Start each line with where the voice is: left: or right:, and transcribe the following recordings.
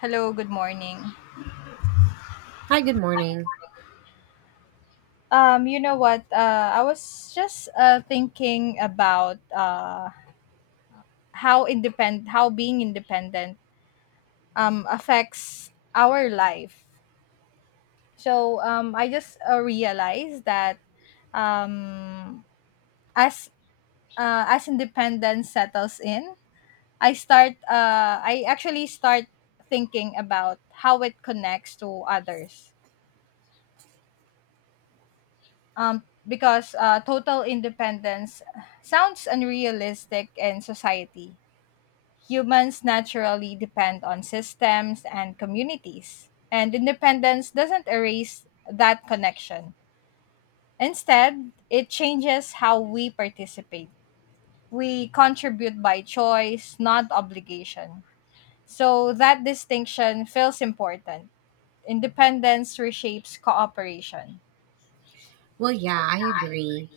left: Hello, good morning.
right: Hi, good morning.
left: You know what? I was just thinking about how how being independent affects our life. So I just realized that um, as as independence settles in, I actually start thinking about how it connects to others because total independence sounds unrealistic in society. Humans naturally depend on systems and communities, and independence doesn't erase that connection. Instead, it changes how we participate. We contribute by choice, not obligation. So that distinction feels important. Independence reshapes cooperation.
right: Well, yeah, I agree.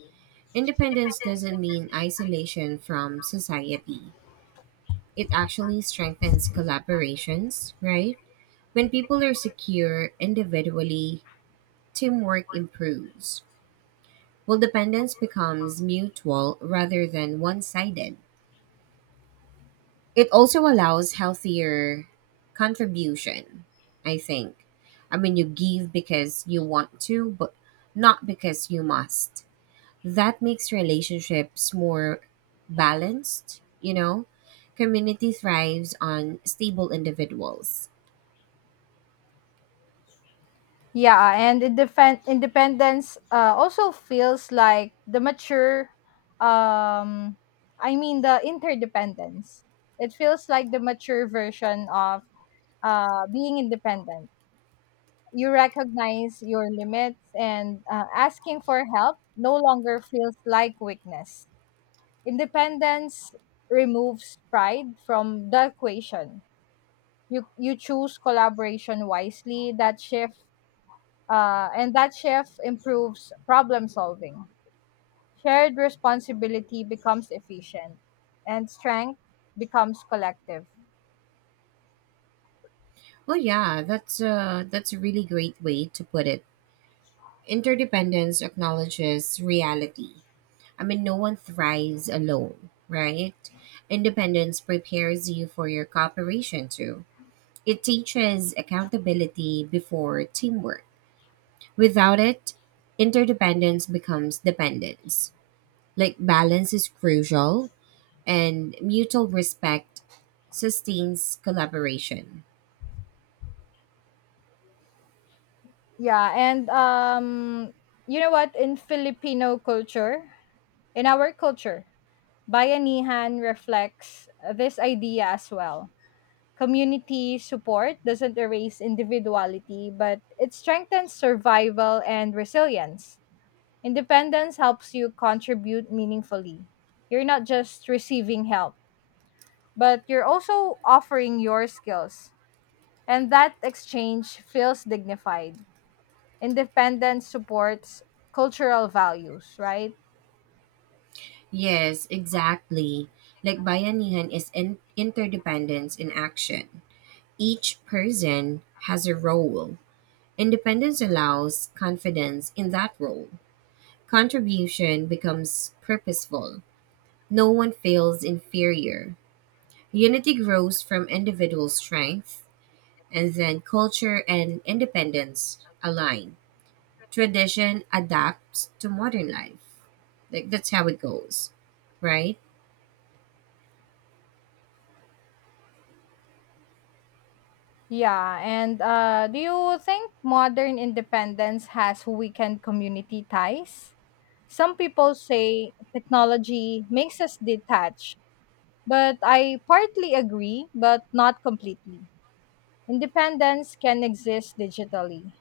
right: Independence doesn't mean isolation from society. It actually strengthens collaborations, right? When people are secure individually, teamwork improves. Well, dependence becomes mutual rather than one sided. It also allows healthier contribution, I think. I mean, you give because you want to, but not because you must. That makes relationships more balanced, you know? Community thrives on stable individuals.
left: Yeah, and independence also feels like the mature, um, I mean, the interdependence. It feels like the mature version of being independent. You recognize your limits, and asking for help no longer feels like weakness. Independence removes pride from the equation. You choose collaboration wisely. That shift and that shift improves problem solving. Shared responsibility becomes efficient, and strength becomes collective.
right: Well, yeah, that's a really great way to put it. Interdependence acknowledges reality. I mean, no one thrives alone, right? Independence prepares you for your cooperation too. It teaches accountability before teamwork. Without it, interdependence becomes dependence. Like balance is crucial and mutual respect sustains collaboration.
left: Yeah, and you know what? In Filipino culture, in our culture, bayanihan reflects this idea as well. Community support doesn't erase individuality, but it strengthens survival and resilience. Independence helps you contribute meaningfully. You're not just receiving help, but you're also offering your skills. And that exchange feels dignified. Independence supports cultural values, right?
right: Yes, exactly. Like bayanihan is interdependence in action. Each person has a role. Independence allows confidence in that role. Contribution becomes purposeful. No one feels inferior. Unity grows from individual strength, and then culture and independence align. Tradition adapts to modern life. Like that's how it goes, right?
left: Yeah, and do you think modern independence has weakened community ties? Some people say technology makes us detached, but I partly agree, but not completely. Independence can exist digitally.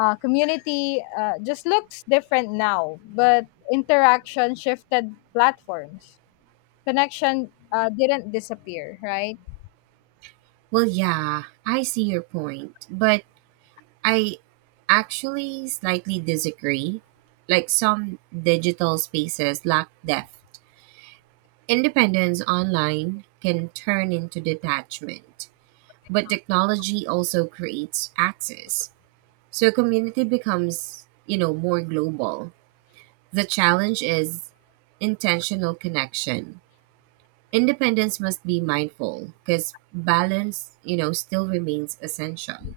left: Community just looks different now, but interaction shifted platforms. Connection didn't disappear, right?
right: Well, yeah, I see your point, but I actually slightly disagree. Like some digital spaces lack depth. Independence online can turn into detachment, but technology also creates access. So community becomes, you know, more global. The challenge is intentional connection. Independence must be mindful because balance, you know, still remains essential.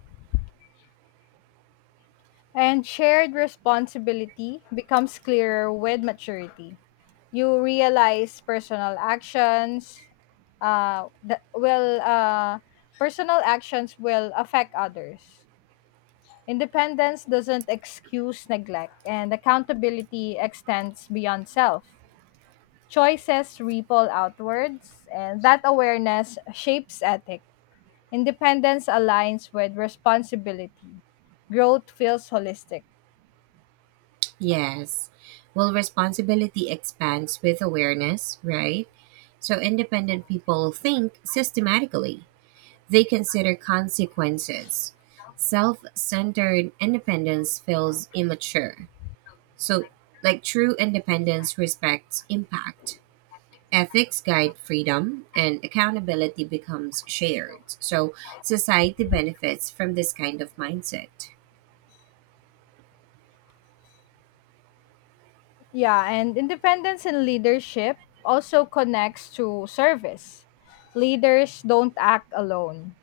left: And shared responsibility becomes clearer with maturity. You realize uh, that will uh, personal actions will affect others. Independence doesn't excuse neglect, and accountability extends beyond self. Choices ripple outwards, and that awareness shapes ethic. Independence aligns with responsibility. Growth feels holistic.
right: Yes. Well, responsibility expands with awareness, right? So independent people think systematically, they consider consequences. Self centered independence feels immature. So, like true independence respects impact. Ethics guide freedom and accountability becomes shared, so society benefits from this kind of mindset.
left: Yeah, and independence in leadership also connects to service. Leaders don't act alone,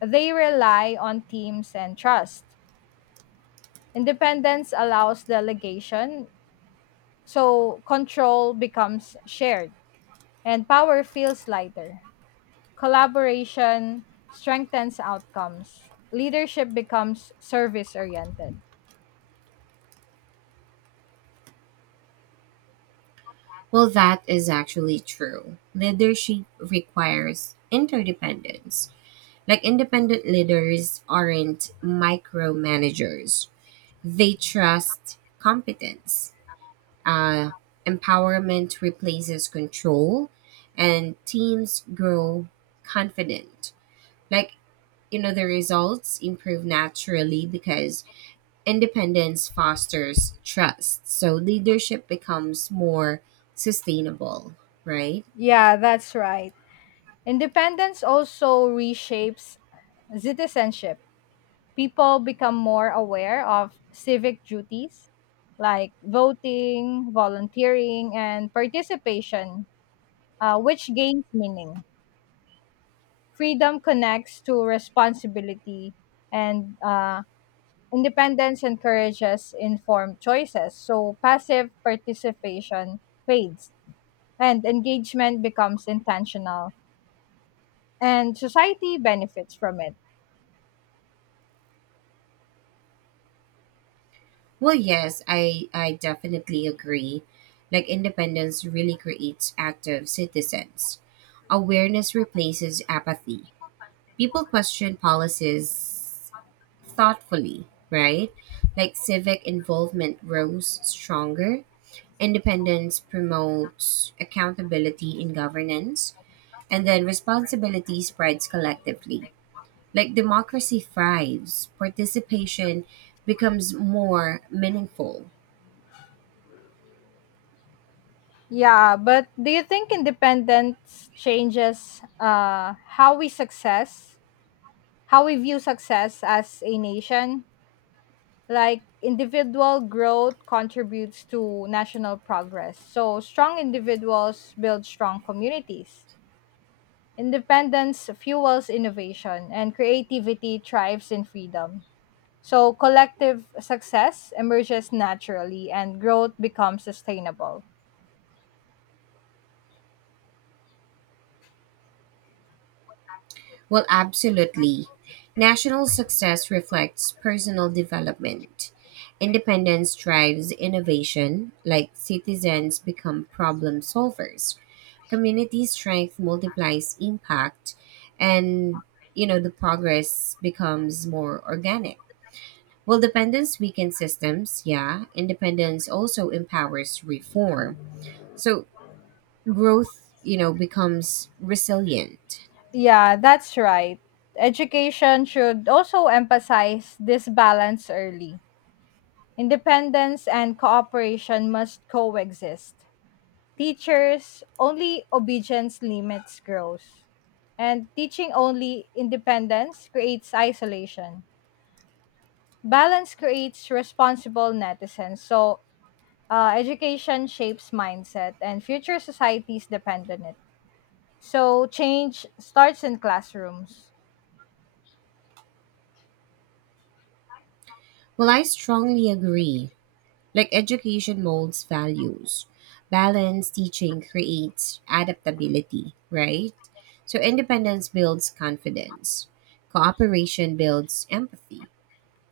left: they rely on teams and trust. Independence allows delegation. So control becomes shared and power feels lighter. Collaboration strengthens outcomes. Leadership becomes service oriented.
right: Well, that is actually true. Leadership requires interdependence. Like independent leaders aren't micromanagers, they trust competence. uh, Empowerment replaces control and teams grow confident. Like, you know, the results improve naturally because independence fosters trust, so leadership becomes more sustainable, right?
left: Yeah, that's right. Independence also reshapes citizenship. People become more aware of civic duties like voting, volunteering, and participation, which gains meaning. Freedom connects to responsibility, and independence encourages informed choices. So passive participation fades, and engagement becomes intentional, and society benefits from it.
right: Well, yes, I definitely agree. Like independence really creates active citizens. Awareness replaces apathy. People question policies thoughtfully, right? Like civic involvement grows stronger. Independence promotes accountability in governance, and then responsibility spreads collectively. Like democracy thrives, participation becomes more meaningful.
left: Yeah, but do you think independence changes how we view success as a nation? Like individual growth contributes to national progress. So strong individuals build strong communities. Independence fuels innovation and creativity thrives in freedom. So collective success emerges naturally and growth becomes sustainable.
right: Well, absolutely. National success reflects personal development. Independence drives innovation, like citizens become problem solvers. Community strength multiplies impact, and, you know, the progress becomes more organic. Well, dependence weakens systems, yeah. Independence also empowers reform. So growth, you know, becomes resilient.
left: Yeah, that's right. Education should also emphasize this balance early. Independence and cooperation must coexist. Teachers only obedience limits growth, and teaching only independence creates isolation. Balance creates responsible netizens, so education shapes mindset and future societies depend on it, so change starts in classrooms.
right: Well, I strongly agree. Like education molds values. Balanced teaching creates adaptability, right? So independence builds confidence. Cooperation builds empathy.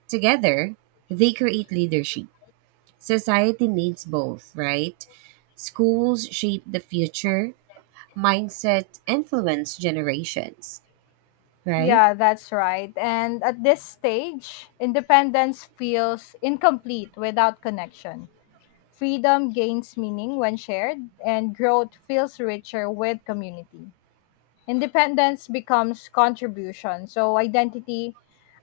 right: Together, they create leadership. Society needs both, right? Schools shape the future, mindset influence generations, right?
left: Yeah, that's right, and at this stage independence feels incomplete without connection. Freedom gains meaning when shared, and growth feels richer with community. Independence becomes contribution, so identity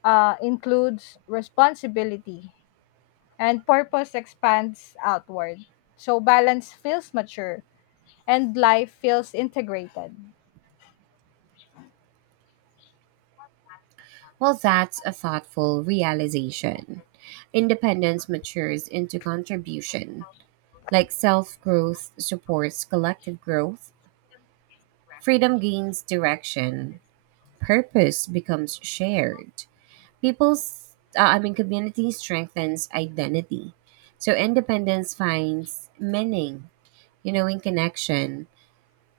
left: includes responsibility, and purpose expands outward. So balance feels mature, and life feels integrated.
right: Well, that's a thoughtful realization. Independence matures into contribution. Like self growth supports collective growth, freedom gains direction, purpose becomes shared. Community strengthens identity. So independence finds meaning, you know, in connection,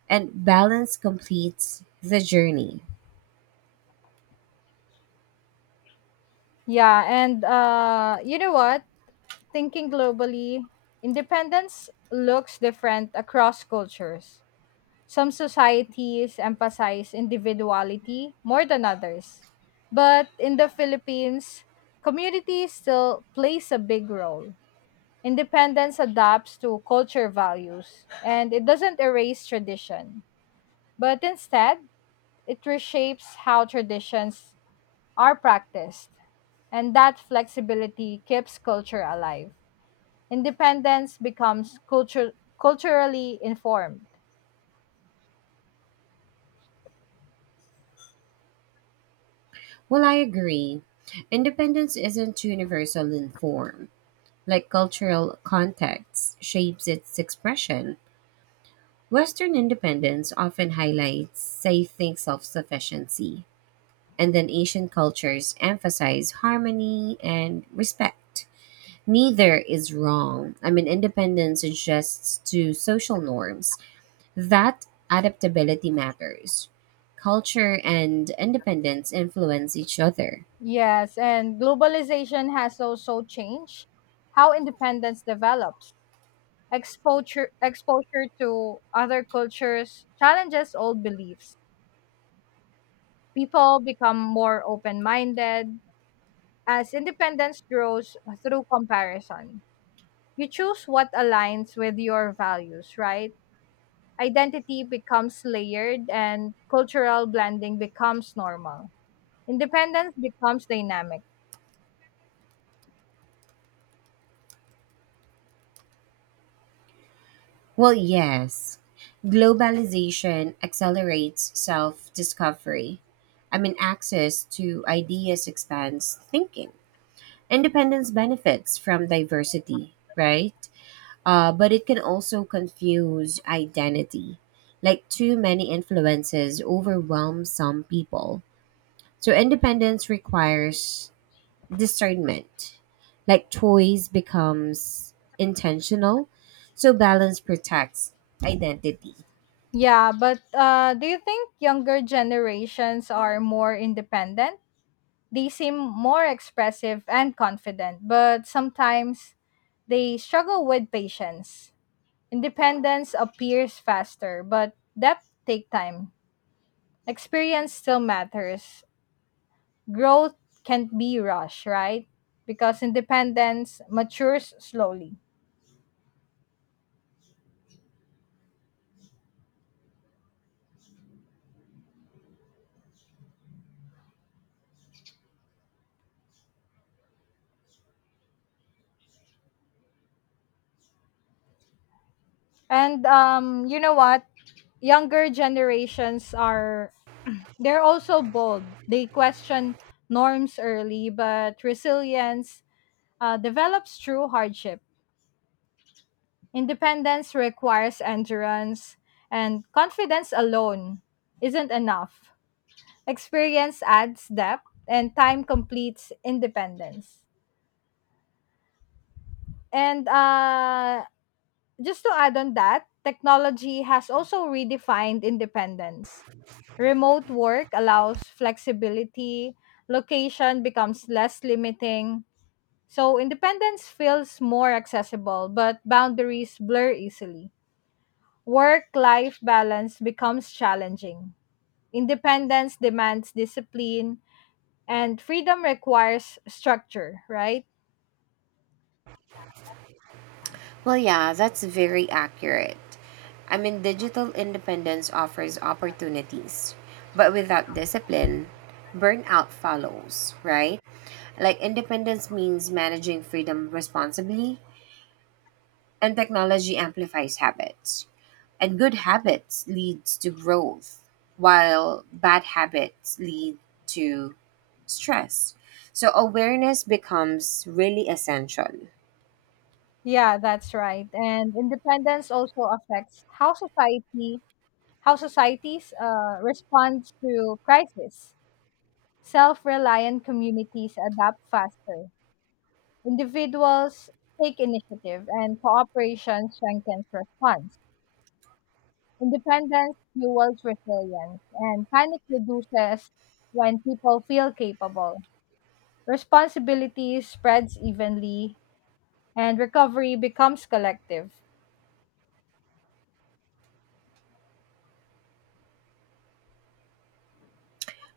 right: and balance completes the journey.
left: Yeah, and you know what? Thinking globally, independence looks different across cultures. Some societies emphasize individuality more than others. But in the Philippines, community still plays a big role. Independence adapts to culture values and it doesn't erase tradition, but instead, it reshapes how traditions are practiced. And that flexibility keeps culture alive. Independence becomes culture, culturally informed.
right: Well, I agree. Independence isn't universal in form. Like cultural context shapes its expression, Western independence often highlights, say, think self sufficiency, and then Asian cultures emphasize harmony and respect. Neither is wrong. I mean, independence adjusts to social norms. That adaptability matters. Culture and independence influence each other.
left: Yes, and globalization has also changed how independence develops. Exposure to other cultures challenges old beliefs. People become more open minded as independence grows through comparison. You choose what aligns with your values, right? Identity becomes layered and cultural blending becomes normal. Independence becomes dynamic.
right: Well, yes, globalization accelerates self discovery. I mean, access to ideas expands thinking. Independence benefits from diversity, right? But it can also confuse identity. Like too many influences overwhelm some people. So independence requires discernment. Like choice becomes intentional. So balance protects identity.
left: Yeah, but do you think younger generations are more independent? They seem more expressive and confident, but sometimes they struggle with patience. Independence appears faster, but depth take time. Experience still matters. Growth can't be rushed, right? Because independence matures slowly. And you know what? Younger generations are They're also bold. They question norms early, but resilience develops through hardship. Independence requires endurance, and confidence alone isn't enough. Experience adds depth, and time completes independence. And just to add on that, technology has also redefined independence. Remote work allows flexibility, location becomes less limiting. So independence feels more accessible, but boundaries blur easily. Work life balance becomes challenging. Independence demands discipline, and freedom requires structure, right?
right: Well, yeah, that's very accurate. I mean, digital independence offers opportunities, but without discipline, burnout follows, right? Like, independence means managing freedom responsibly, and technology amplifies habits. And good habits leads to growth, while bad habits lead to stress. So awareness becomes really essential.
left: Yeah, that's right. And independence also affects how societies respond to crisis. Self-reliant communities adapt faster. Individuals take initiative, and cooperation strengthens response. Independence fuels resilience, and panic reduces when people feel capable. Responsibility spreads evenly, and recovery becomes collective.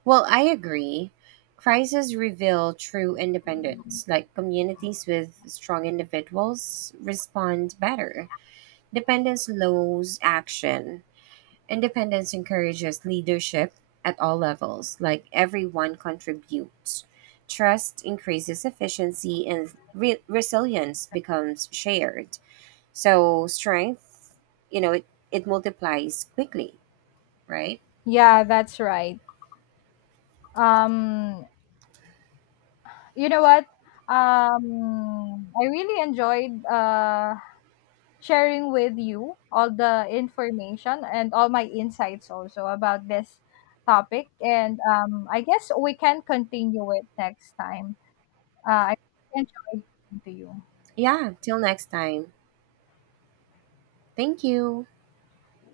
right: Well, I agree. Crises reveal true independence. Like communities with strong individuals respond better. Dependence lows action. Independence encourages leadership at all levels, like everyone contributes. Trust increases efficiency and resilience becomes shared. So strength, you know, it multiplies quickly, right?
left: Yeah, that's right. Um, you know what? I really enjoyed sharing with you all the information and all my insights also about this topic, and I guess we can continue it next time. I enjoy talking to you.
right: Yeah, till next time. Thank you.